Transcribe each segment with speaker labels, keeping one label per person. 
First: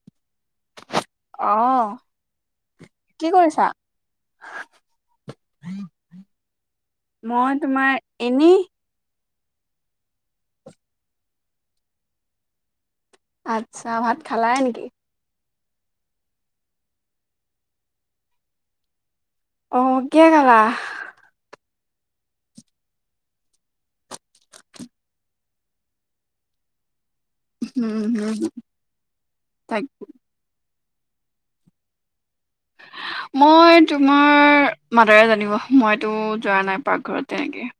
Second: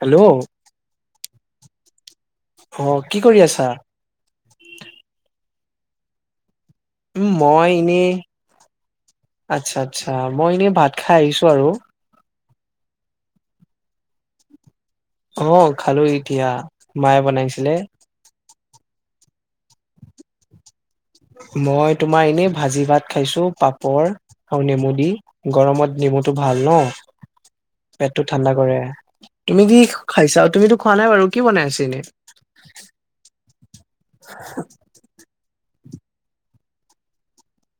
Speaker 1: Hello!
Speaker 2: আহ
Speaker 1: অহ কি কৰি আছা? উম মই এনেই। আচ্ছা আচ্ছা, মই এনেই ভাত খাই আহিছো আৰু।
Speaker 2: আচ্ছা ভাত খালাই নেকি?
Speaker 1: অ খালো এতিয়া মায়ে বনাইছিলে।
Speaker 2: অ কিয় খালা
Speaker 1: মই তোমাৰ এনে ভাজি ভাত খাইছো পাপৰ আৰু নেমু দি গৰমত নি মটো ভাল ন।
Speaker 2: উম,
Speaker 1: পেটতো
Speaker 2: হম।
Speaker 1: ঠাণ্ডা কৰে তুমি কি
Speaker 2: তাক
Speaker 1: খাইছা তুমিতো খোৱা নাই বাৰু কি বনাই আছ এনেই
Speaker 2: মই তোমাৰ মাদাৰে জানিব। সোমইতো যোৱা নাই পাকঘৰত তেনেকৈ।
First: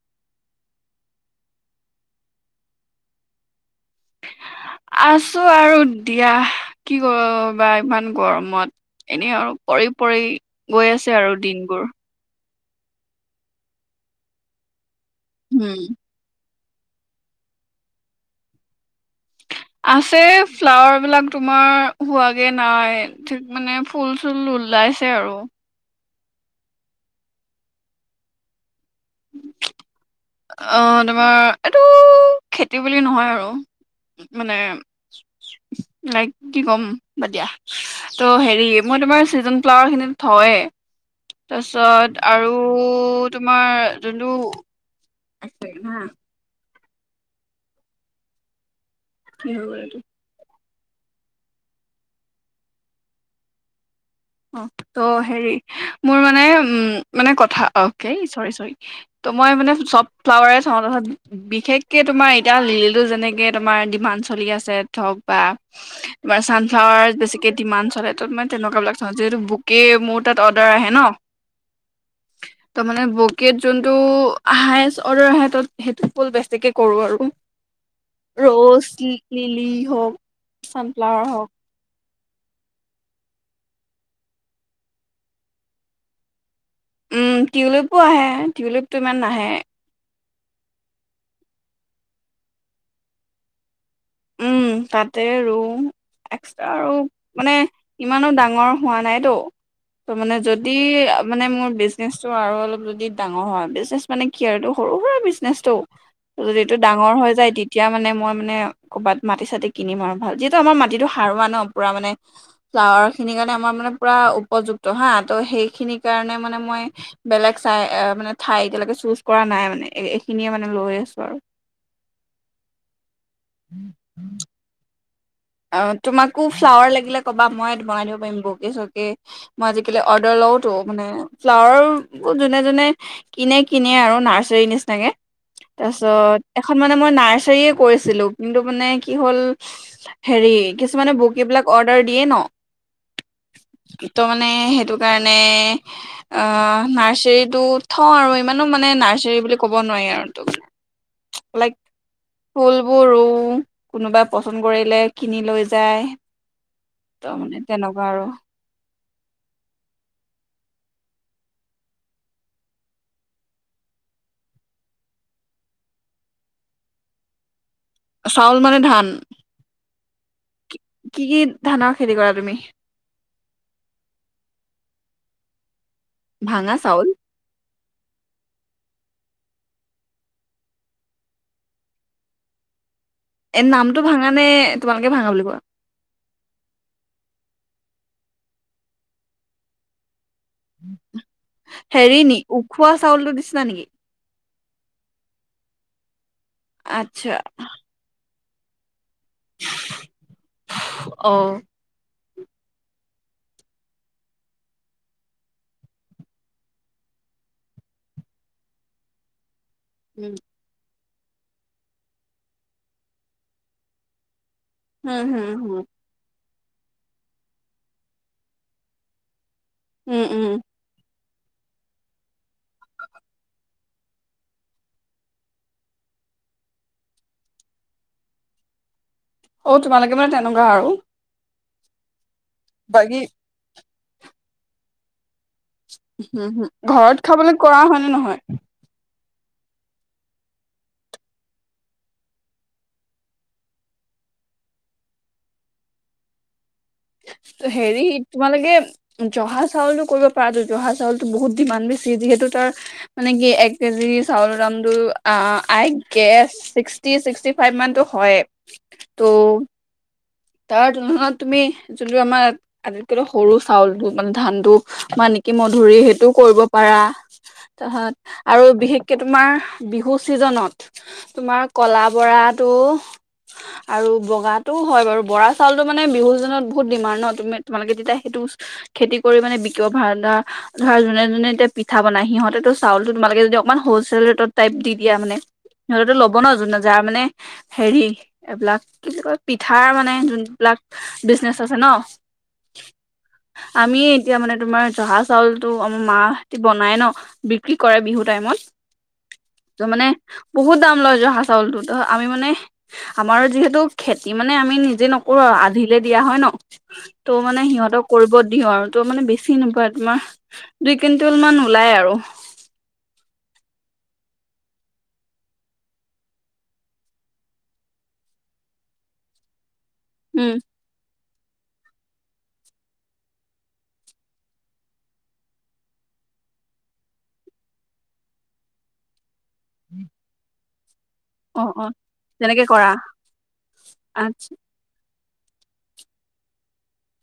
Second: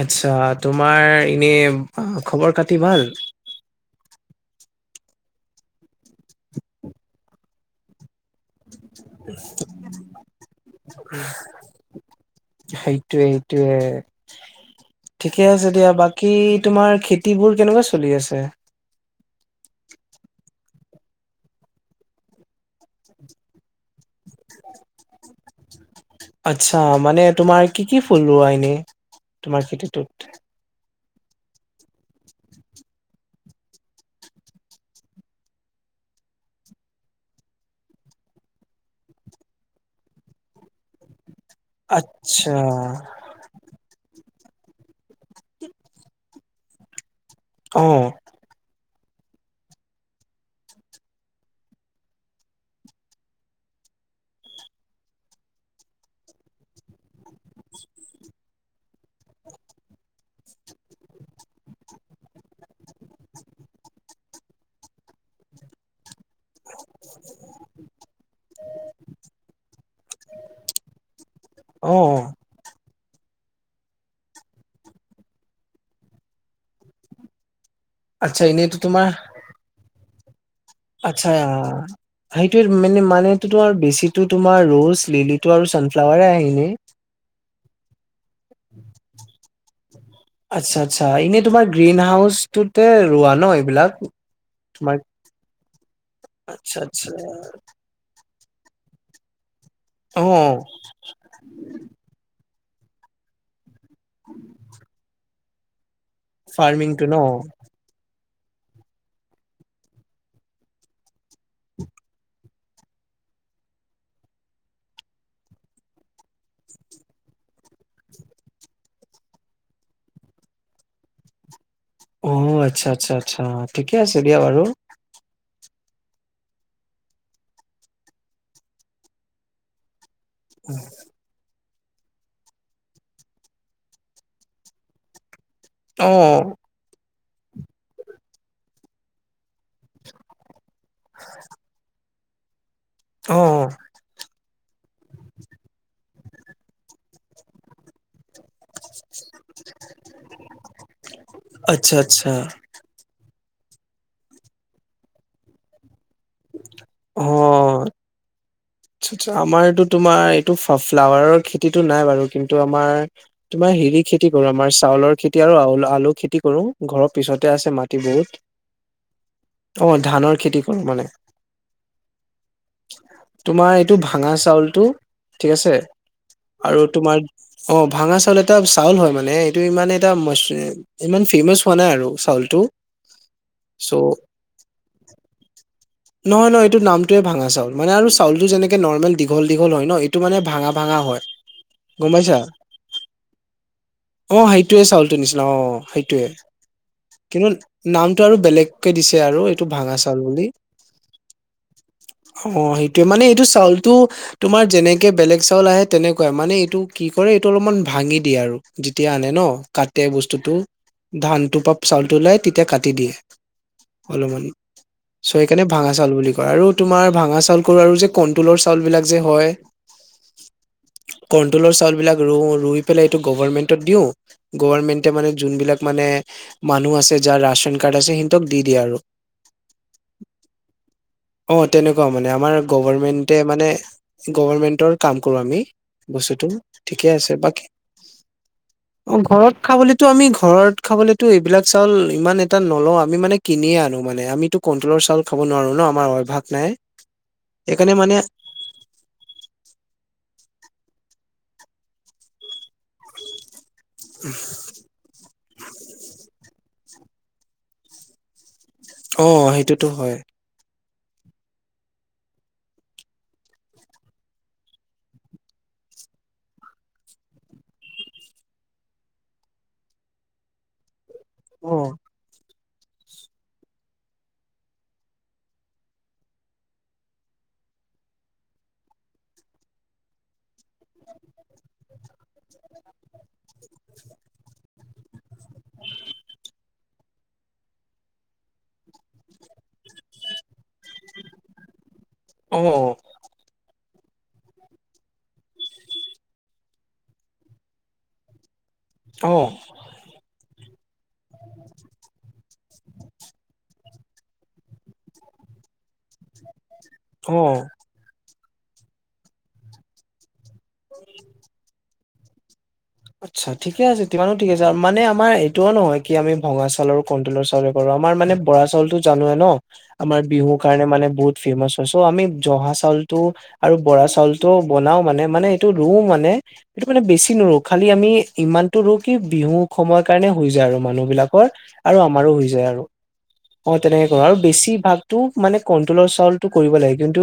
Speaker 1: আচ্ছা তোমাৰ এনে খবৰ কাতি ভাল।
Speaker 2: আছো আৰু দিয়া কি কৰবা ইমান। গৰমত এনে আৰু পৰি পৰি গৈ আছে আৰু দিনবোৰ।
Speaker 1: সেইটোয়ে সেইটোয়ে, ঠিকে আছে
Speaker 2: উম।
Speaker 1: দিয়া বাকী তোমাৰ খেতিবোৰ কেনেকুৱা চলি আছে।
Speaker 2: আছে ফ্লাৱাৰ বিলাক তোমাৰ হোৱাগে নাই ঠিক মানে ফুল চুল ওললা। উলাইছে আৰু।
Speaker 1: আচ্ছা, মানে তোমাৰ কি কি ফুল ৰোৱা এনে তোমাৰ খেতিটোত?
Speaker 2: আহ তোমাৰ এইটো খেতি বুলি নহয় আৰু। মানে লাইক কি ক'ম ব দিয়া ত হেৰি মই তোমাৰ চিজন ফ্লাৱাৰ খিনিত হয়। তাৰপিছত
Speaker 1: আচ্ছা
Speaker 2: আৰু তোমাৰ যোনটো হা।
Speaker 1: অহ।
Speaker 2: ফিৰি হয় সেইটো। অ ত' হেৰি মোৰ মানে উ মানে কথা অ চৰি চৰি। ত মই মানে চব ফ্লাৱাৰে চাওঁ তাৰপছত বিশেষকে তোমাৰ এতিয়া লিলিটো যেনেকে তোমাৰ ডিমাড। চলি আছে ধক বা তোমাৰ চানফ্লাৱাৰ বেছিকে ডিমাণ্ড চলে ত মে তেনেকুৱাবিলাক? যিহটো বুকে মোৰ তাত অৰ্ডাৰ আহে ন।
Speaker 1: অ
Speaker 2: তাৰ মানে বকেত যোনটো হাইচ আৰ্ডাৰ আহে আহে ত সেইটো ফুল বেছিকে কৰোঁ আৰু।
Speaker 1: আচ্ছা এনেইতো
Speaker 2: ৰ'জ,
Speaker 1: তোমাৰ
Speaker 2: লিলি হওক চানফ্লাৱাৰ
Speaker 1: আচ্ছা।
Speaker 2: হওক
Speaker 1: সেইটোৱে মানে মানে তো তোমাৰ বেছি তো তোমাৰ ৰজ লিলি টো আৰু ছানফ্লাৱাৰ আহিলে।
Speaker 2: উম টিউলিপো আহে টিউলিপটো ইমান নাহে।
Speaker 1: আচ্ছা আচ্ছা এনেই তোমাৰ গ্ৰীণ হাউচটোতে ৰোৱা ন এইবিলাক।
Speaker 2: উম
Speaker 1: তোমাৰ
Speaker 2: তাতে ৰু এক্সট্ৰা
Speaker 1: আচ্ছা
Speaker 2: আৰু
Speaker 1: আচ্ছা
Speaker 2: মানে ইমানো ডাঙৰ। মোৰো হোৱা নাইতো,
Speaker 1: অ
Speaker 2: তমানে যদি উম মানে মোৰ বিজনেচটো আৰু অলপ যদি ডাঙৰ হয়, বিজনেচ মানে কি আৰুটো সৰু সুৰা বিজনেছটো। যদি এইটো
Speaker 1: ফাৰ্মিংটো
Speaker 2: ডাঙৰ
Speaker 1: ন
Speaker 2: হৈ যায়, তেতিয়া মানে মই মানে ক'ৰবাত মাটি-চাতি কিনিম আৰু ভাল। যিহেতু আমাৰ মাটিটো সাৰুৱা ন', পুৰা মানে ফ্লাৱাৰখিনিৰ কাৰণে আমাৰ পুৰা উপযুক্ত, হা। তো সেইখিনি কাৰণে মানে মই বেলেগ চাই- অ' মানে ঠাই চুজ কৰা নাই মানে এইখিনিয়ে মানে লৈ আছো আৰু।
Speaker 1: অ' আচ্ছা - আচ্ছা - আচ্ছা। ঠিকে আছে দিয়া বাৰু।
Speaker 2: অ' তোমাকো ফ্লাৱাৰ লাগিলে ক'বা। মই বনাই দিব পাৰিম বুকে-চকে। মই আজিকালি অৰ্ডাৰ লওঁতো, মানে ফ্লাৱাৰ যোনে- যোনে, কিনে- কিনে আৰু নাৰ্চাৰীৰ নিচনাকে
Speaker 1: অ
Speaker 2: তাৰছত এখন মানে মই নাৰ্চাৰীয়ে কৈ আছিলোঁ কিন্তু, মানে কি হ'ল হেৰি কিছুমানে বুকেবিলাক অৰ্ডাৰ দিয়ে
Speaker 1: অ
Speaker 2: ন', তো মা নে সেইটো কাৰণে অ'- নাৰ্চাৰীটো থওঁ আৰু ইমানো মানে নাৰ্চাৰী বুলি ক'ব নোৱাৰি আৰু ইটো। লাইক
Speaker 1: আচ্ছা আচ্ছা
Speaker 2: ফুলবোৰো কোনোবাই পচন্দ কৰিলে, কিনি লৈ যায়। তো মানে
Speaker 1: অ
Speaker 2: তেনেকুৱা আৰু।
Speaker 1: আচ্ছা -আচ্ছা আমাৰেতো তোমাৰ এইটো ফ্লা - ফ্লাৱাৰৰ খেতিটো নাই বাৰু, কিন্তু আমাৰ তোমাৰ হেৰি খেতি কৰোঁ আমাৰ, চাউলৰ খেতি আৰু আও- আলু খেতি কৰোঁ। ঘৰৰ পিছতে আছে মা
Speaker 2: চাউল মানে ধান
Speaker 1: ধানৰ খেতি কৰো
Speaker 2: কি
Speaker 1: মানে
Speaker 2: - কি ধানৰ খেতি কৰা তুমি?
Speaker 1: তোমাৰ এইটো ভাঙা চাউলটো ঠিক আছে
Speaker 2: ভাঙা
Speaker 1: আৰু
Speaker 2: চাউল?
Speaker 1: তোমাৰ অহ, ভাঙা চাউল এটা চাউল হয় মানে এইটো ইমান এটা ইমান ফেমাচ হোৱা নাই আৰু চাউলটো।
Speaker 2: এ
Speaker 1: ছো।
Speaker 2: নামটো ভাঙা নে তোমালোকে ভাঙা বুলি কোৱা?
Speaker 1: নহয় - নহয়, এইটো নামটোৱে ভাঙা চাউল। মানে আৰু চাউলটো যেনেকে নৰ্মেল দীঘল - দীঘল হয় ন'? এইটো মানে ভাঙা - ভাঙা হয়। গম
Speaker 2: হেৰি নি
Speaker 1: পাইছা?
Speaker 2: উখোৱা চাউলটো দিছিলা নেকি?
Speaker 1: অহ সেইটোয়ে চাউলটোৰ নিচিনা অহ সেইটো টোৱে।
Speaker 2: আচ্ছা
Speaker 1: কিন্তু নামটো আৰু বেলেগকে দিছ এ আৰু এইটো ভাঙা চাউল বুলি।
Speaker 2: অ।
Speaker 1: অ' সে টোৱে। মানে এইটো চাউলটো তোমাৰ যেনেকে বেলেগ চাউল আহে, তেনেকুৱাই। মানে এইটো কি কৰে, এইটো অলপমান ভা ভাঙি দিয়ে আৰু, যেতিয়া আনে ন'। কাটে
Speaker 2: উম
Speaker 1: বস্তুটো। ধানটো পৰা চাউলটো ওলাই, তেতিয়া কাটি দিয়ে, অলপমানি।
Speaker 2: হুম
Speaker 1: ছো
Speaker 2: হুম
Speaker 1: এইকাৰণে
Speaker 2: হুম
Speaker 1: ভাঙা চাউল বুলি কয়। আৰু তোমাৰ ভাঙা চাউল কৰোঁ আৰু যে কন্ট্ৰলৰ চাউলবিলাক যে হয়
Speaker 2: উম -উম
Speaker 1: কৰ্ণটলৰ চাউলবিলাক ৰো- ৰুই পেলাই এইটো গভৰ্মেণ্টত দিওঁ। গভৰ্মেন্টে মানে যোনবিলাক মানে মানুহ আছে, যাৰ ৰাছন কাৰ্ড আছে, সিহঁতক দি দিয়ে আৰু।
Speaker 2: অ তোমালোকে মানে তেনেকুৱা আৰু
Speaker 1: অহ, তেনেকুৱা মানে আমাৰ
Speaker 2: বাকী
Speaker 1: গভৰ্মেণ্টে মানে গভৰ্মেণ্টৰ কাম কৰোঁ আমি
Speaker 2: হুম
Speaker 1: বস্তুটো,
Speaker 2: হুম
Speaker 1: ঠিকে
Speaker 2: ঘৰত
Speaker 1: আছে।
Speaker 2: খাবলৈ
Speaker 1: বাকী
Speaker 2: কৰা হয় নে নহয়?
Speaker 1: অহ, ঘৰত খাবলেতো আমি ঘৰত খাবলেতো এইবিলাক চাউল ইমান এটা নলও আমি মানে কিনিয়ে আনো। মানে আমিতো কন্ট্ৰলৰ চাউল খাব নোৱাৰো ন 'আমাৰ অভ্যাস নাই সেইকাৰণে
Speaker 2: হেৰি
Speaker 1: মানে
Speaker 2: তোমালোকে জহা চাউলো কৰিব পাৰা তো। জহা চাউলতো বহুত ডিমাণ্ড বেছি, যিহেতু তাৰ মানে কি, এক কেজি চাউলৰ দামটো আই গেচ ছিক্সটি- ছিক্সটি ফাইভ মানতটো হয়ে।
Speaker 1: অ'
Speaker 2: ত'
Speaker 1: সেইটোতো হয়।
Speaker 2: তাৰ তুলনাত তুমি যোনটো আমাৰ আটাইতকৈ সৰু চাউলটো মানে ধানটো মা কিমধুৰী সেইটো কৰিব পাৰা। তাৰপাছত আৰু বিশেষকে তোমাৰ বিহু ছিজন জনত। তোমাৰ
Speaker 1: অ
Speaker 2: কলা বৰাটো আৰু বগাটো হয় বাৰু বৰা চাউল তো মানে বিহুজনত বহুত ডিমাণ্ড ন' তুমি তোমালোকে তেতিয়া সেইটো খেতি কৰি মানে বিকব ভাল ধৰা যোনে - যোনে এতিয়া পিঠা বনায়, সিহঁতেতো চাউলো তোমালোকে যদি অকমান হোলছেল ৰেটত টাইপ দি দিয়া মানে সিহঁতেতো ল'ব ন' জুনে যাৰ মানে হেৰি এইবিলাক কি- কি কয় পিঠাৰ মানে যোনবিলাক বিজনেছ আছে ন'
Speaker 1: অ
Speaker 2: আমি এতিয়া মানে তোমাৰ জহা চাউলটো আমাৰ মাহাহতি বনাই ন' বিক্ৰী কৰে বিহু টাইমত।
Speaker 1: অ
Speaker 2: ত 'মানে বহুত দাম লয় জহা চাউলটোত, আমি মানে আমাৰ যিহেতু খেতি মানে আমি নিজে নকৰো আধিলে দিয়া হয় ন তই
Speaker 1: অ
Speaker 2: মানে সিহঁতক কৰিব দিওঁ আৰু তোৰ মানে বেছি নপৰে তোমাৰ দুই কুইণ্টেল মান ওলাই আৰু
Speaker 1: আচ্ছা ঠিকে আছে তিমানো ঠিক আছে আৰু মানে আমাৰ এইটো নহয় কি আমি ভঙা চাউল আৰু কন্তলৰ চাউলেৰে কৰো আমাৰ মানে বৰা চালতো জানো ন, আমাৰ বিহু
Speaker 2: উম
Speaker 1: কাৰণে মানে বহুত ফেমাচ হয় চ। ' আমি জহা চাউলটো আৰু বৰা চাউলটো বনাও মানে মানে এইটো ৰুও মানে সেইটো মানে বেছি নৰো, খালি আমি ইমানটো ৰো কি বিহু সময়ৰ কাৰণে হৈ যায় আৰু মানুহবিলাক ক
Speaker 2: অ অ
Speaker 1: আৰু আমাৰো হৈ
Speaker 2: তেনেকে
Speaker 1: যায় আৰু
Speaker 2: কৰা
Speaker 1: অ তেনেকে কৰো আৰু
Speaker 2: আচ্ছা
Speaker 1: বেছি ভাগ মানে কন্ট্ৰলৰ চাউলটো কৰিব লাগে কিন্তু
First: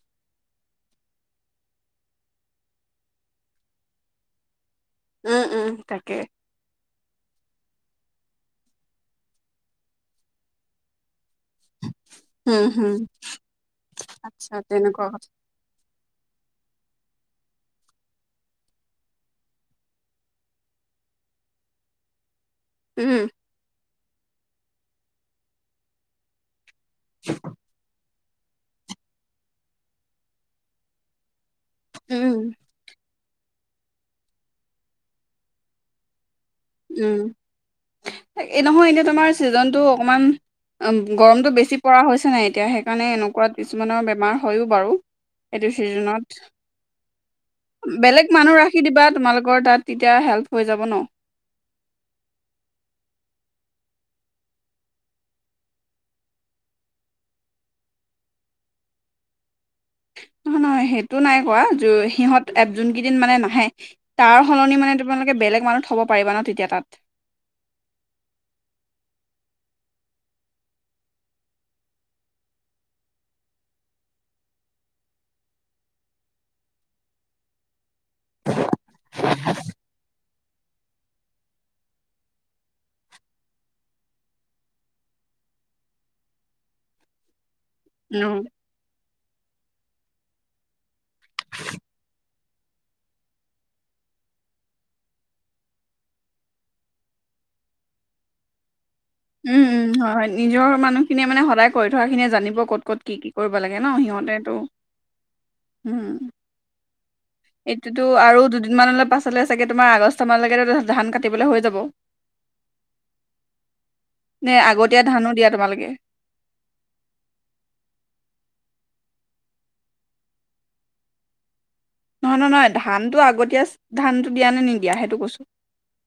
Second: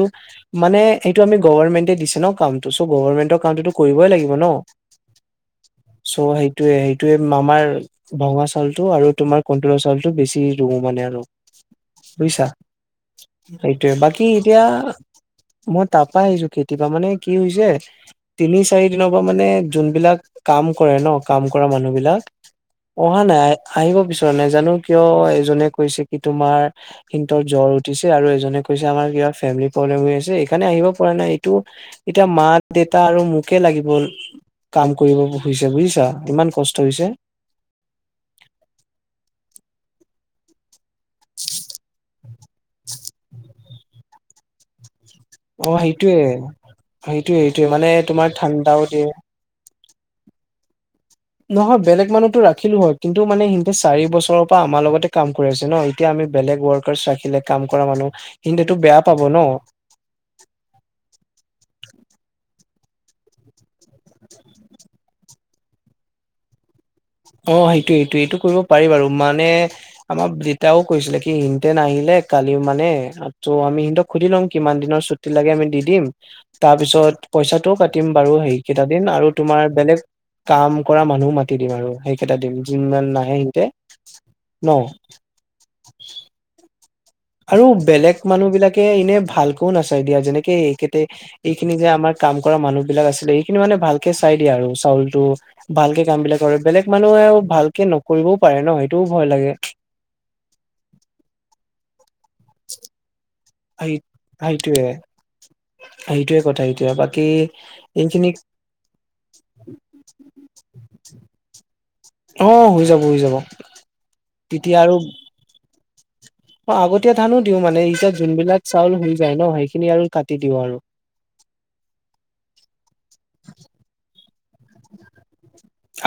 Speaker 1: মানে সেইটো আমি গমেন্টে দিছে কাম টো গভমেন্টৰ কামটোতো কৰিবই লাগিব ন।
Speaker 2: উম উম তাকে
Speaker 1: তে মমাৰ ভঙা চাউলটো আৰু তোমাৰ কণ্টলৰ চাউটো বেছি ৰুও মানে আৰু বুজিছা
Speaker 2: উম হম
Speaker 1: সেইটোৱে বাকী
Speaker 2: আচ্ছা
Speaker 1: এতিয়া
Speaker 2: তেনেকুৱা কথা
Speaker 1: মই তাৰপা আহিছো খেতি পা মানে কি হৈছে তিনি চাৰি দিনৰ পৰা মানে যোনবিলাক কাম কৰে ন কাম কৰা মানুহ বিলাক অহা
Speaker 2: উম
Speaker 1: নাই আহিব বিচৰা নাই জানো কিয় এজনে কৈছে কি তোমাৰ সিন্তৰ জ্বৰ উঠিছ আৰু এজনে কৈছে আমাৰ কিবা ফেমিলি প্ৰব্লেম হৈ আছে এইকাৰণে আহিব পৰা নাই টো এতিয়া মা
Speaker 2: উম
Speaker 1: দেউতা আৰু মোকে লাগিব কাম কৰিব নোখোজিছো বুজিছা ইমান কষ্ট হৈছে
Speaker 2: উম, এই নহয় এনেই তোমাৰ ছিজনটো অকমান গৰমতটো বেছি পৰা হৈছে নাই এতিয়া সেইকাৰণে এনেকোৱাত কিছুমানৰ বেমাৰ হয়ও বাৰু
Speaker 1: অ
Speaker 2: এইটো
Speaker 1: সেইটোয়ে
Speaker 2: চিজনত
Speaker 1: সেইটোয়ে সেইটোয়ে মানে তোমাৰ
Speaker 2: বেলেগ মানুহ
Speaker 1: ঠাণ্ডাও
Speaker 2: ৰাখি দিবা
Speaker 1: দিয়ে
Speaker 2: তোমালোকৰ তাত। তেতিয়া হেল্প হৈ যাব ন
Speaker 1: নহয় বেলেগ মানুহতো ৰাখিলো হয় কিন্তু মানে সিহতে চাৰি বছৰৰ পৰা আমাৰ লগতে কাম কৰি আছে ন, এতিয়া আমি বেলেগ ৱৰ্কাৰছ ৰাখিলে কাম কৰা মানুহ সিন্তুটো বেয়া পাব ন।
Speaker 2: নহয় নহয় সেইটো নাই কৰা সিহঁত এত যোন কেইদিন মানে নাহে, তাৰ সলনি মানে তোমালোকে বেলেগ মানুহ থ'ব পাৰিবা ন তেতিয়া তাত।
Speaker 1: অ সেইটো সেইটো এইটো কৰিব পাৰি বাৰু মানে আমাৰ দেতাও কৈছিলে কি সিঁহতে নাহিলে কালিও মানে ত' আমি সিহতক সুধি লম কিমান দিনৰ ছুটি লাগে আমি দি দিম, তাৰপিছত পইচাটোও কাটিম বাৰু সেই কেইটা দিন আৰু তুমাৰ বেলেগ কাম কৰা মানুহ মাতি দিম আৰু সেইকেইটা দিম যোনমান নাহে সিহতে ন। আৰু বেলেগ
Speaker 2: উম
Speaker 1: মানুহবিলাকে এনে ভালকও নাচায় দিয়া, যেনেকে এইতে এইখিনি যে আমাৰ কাম কৰা মানুহবিলাক আছিলে এইখিনি মানে ভালকে চাই দিয়ে আৰু চাউলটো ভালকে কাম বিলাক কৰে, বেলেগ মানুহ ভালকে নকৰিবও পাৰে ন এ
Speaker 2: উম উম হয় হয় নিজৰ মানুহখিনিয়ে মানে সদায় কৰি থোৱা খিনিয়ে জানিব ক'ত ক'ত কি কি কৰিব লাগে ন
Speaker 1: সেই
Speaker 2: সিহঁতেটো।
Speaker 1: সেইটোয়ে
Speaker 2: উম
Speaker 1: সেইটোয়ে কথা সেইটোয়ে
Speaker 2: এইটোতো আৰু দুদিনমানলৈ পাছলৈ চাগে তোমাৰ আগষ্ট মানলৈকে ধান কাটিবলৈ হৈ যাব।
Speaker 1: অ হৈ যাব হৈ যাব
Speaker 2: নে
Speaker 1: তেতিয়া আৰু
Speaker 2: আগতীয়া ধানো দিয়া তোমালোকে
Speaker 1: অ আগতীয়া ধানো দিও মানে এতিয়া যোনবিলাক চাউল হৈ যায় ন সেইখিনি আৰু কাটি দিওঁ আৰু। [unintelligible]
Speaker 2: নহয় নহয় নহয় ধানতটো আগতীয়া ধানটো দিয়া নে নিদিয়া সেইটো কৈছো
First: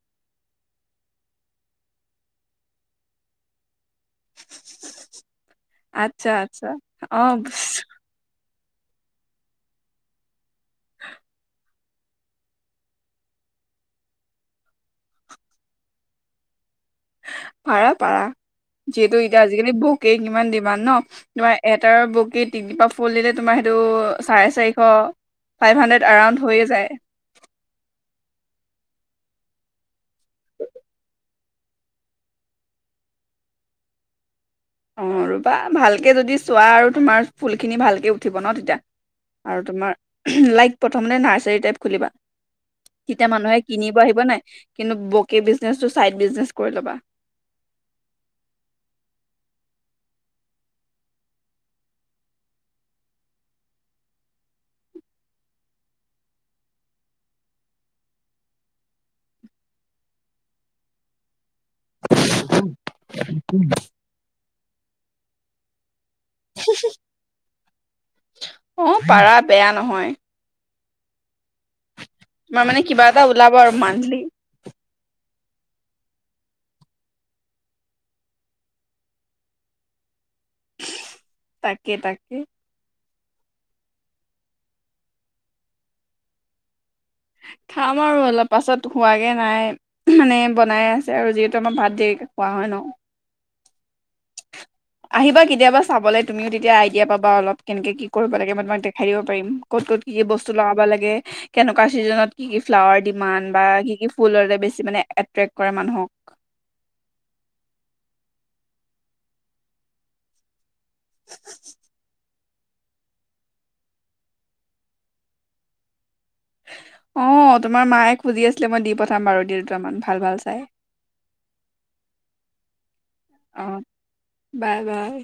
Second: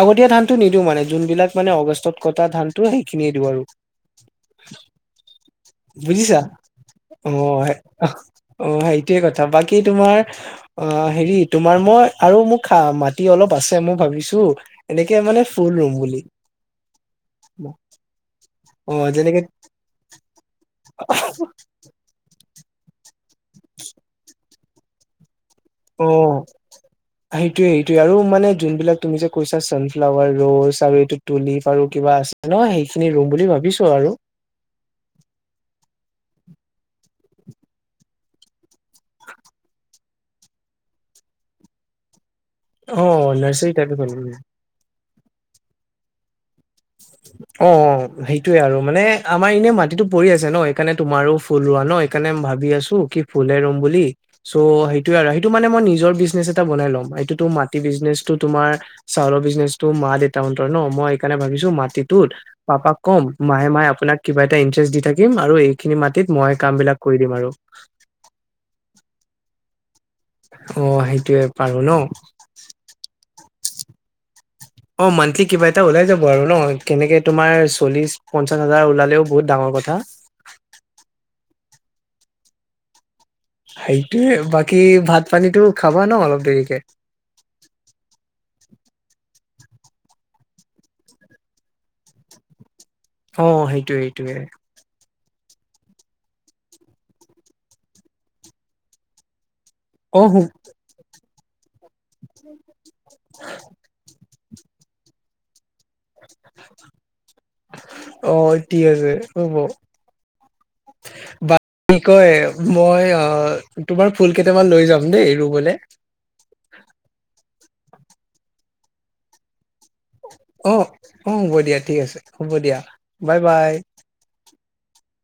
Speaker 1: আগতীয়া ধানটো নিদিওঁ মানে যোনবিলাক মানে আগষ্টত কটা ধানটো সেইখিনিয়ে দিওঁ আৰু
Speaker 2: আচ্ছা
Speaker 1: বুজিছা?
Speaker 2: আচ্ছা অ
Speaker 1: অহ
Speaker 2: বুজিছো
Speaker 1: অ সেইটোৱে কথা বাকী তোমাৰ অ হেৰি তোমাৰ মই আৰু মোক খা মাটি অলপ আছে, মই ভাবিছো এনেকে মানে ফুল ৰুম বুলি।
Speaker 2: পাৰা পাৰা।
Speaker 1: অ
Speaker 2: যিহেতু
Speaker 1: যেনেকে
Speaker 2: এতিয়া আজিকালি বকে ইমান ডিমাড ন তোমাৰ এটাৰ বকীত তিনিপা ফুল দিলে তোমাৰ সেইটো চাৰে চাৰিশ ফাইভ হাণ্ড্ৰেড
Speaker 1: অ
Speaker 2: এৰাউণ্ড হৈয়ে যায়
Speaker 1: সেইটোৱে সেইটোৱে আৰু মানে যোনবিলাক তুমি যে কৈছা ছানফ্লাৱাৰ ৰ'জ আৰু এইটো তুলি পাৰ কিবা আছে ন সেইখিনি ৰুম বুলি ভাবিছো আৰু
Speaker 2: অঁ ৰুবা ভালকে যদি চোৱা আৰু তোমাৰ ফুলখিনি ভালকৈ উঠিব ন তেতিয়া। আৰু তোমাৰ লাইক প্ৰথমতে নাৰ্চাৰী টাইপ খুলিবা
Speaker 1: অ
Speaker 2: তেতিয়া মানুহে
Speaker 1: নাৰ্চাৰী
Speaker 2: কিনিব
Speaker 1: টাইপে
Speaker 2: আহিব
Speaker 1: কৰিম
Speaker 2: নাই কিন্তু বকে বিজনেচটো চাইড বিজনেচ কৰি ল'বা
Speaker 1: অ সেইটোয়ে আৰু মানে আমাৰ এনে ম টো পৰি আছে ন সেইকাৰণে তুমাৰো ফুল ৰোৱা ন সেইকাৰণে ভাবি আছো কি ফুলে ৰুম বুলি চ' ইটোয়ে আৰু সেইটো মানে মই নিজৰ বিজনেচ এটা বনাই ল'ম এইটো মাটি বিজনেচো তোমাৰ চাউলৰ বিজনেচটো মা দেউতাহতৰ ন মই এইকাৰণে ভাবিচো মাটিটো পাপাক কম মাহে মাহে আপোনাক কিবা এটা ইণ্টাৰেষ্ট দি থাকিম আৰু এই খিনি মাটি মই কাম বিলাক কৰি দিম আৰু।
Speaker 2: অ পাৰা বেয়া নহয়
Speaker 1: অ সেইটোৱে পাৰো ন
Speaker 2: তোমাৰ মানে কিবা এটা ওলাব আৰু মান্থলি
Speaker 1: অ মান্থলি কিবা এটা ওলাই যাব আৰু ন কেনেক তুমাৰ চল্লিশ পঞ্চাশ হাজাৰ ওলালেও বহুত ডাঙৰ কথা
Speaker 2: তাকে তাকে
Speaker 1: সেইটো বাকী ভাত পানীটো খাবা ন অলপ দেৰিকে
Speaker 2: খাম আৰু অলপ পাছত হোৱাগে নাই মানে বনাই আছে আৰু যিহেতু আমাৰ ভাত দেৰিকে খোৱা হয় ন
Speaker 1: অ সেইটোৱে সেইটোয়ে
Speaker 2: আহিবা কেতিয়াবা চাবলৈ তুমিও তেতিয়া আইডিয়া পাবা অলপ কেনেকে কি কৰিব লাগে মই তোমাক দেখাই দিব পাৰিম। ক'ত ক'ত কি
Speaker 1: অ
Speaker 2: কি
Speaker 1: হু
Speaker 2: বস্তু লগাব লাগে কেনেকুৱা চিজনত কি কি ফ্লাৱাৰ ডিমান বা কি কি ফুলৰ বেছি মানে এট্ৰেক্ট কৰে মানুহক
Speaker 1: অ এতিয় আছে হ'ব কী কয় মই আহ তোমাৰ ফুল কেইটামান লৈ যাম দেই ৰুবলে।
Speaker 2: অ তোমাৰ মায়ে খুজি আছিলে মই দি পঠাম বাৰু দুটামান ভাল ভাল চাই
Speaker 1: অহ অহ অহ হ'ব দিয়া ঠিক আছে হ'ব দিয়া বাই
Speaker 2: অ
Speaker 1: বাই।
Speaker 2: Bye bye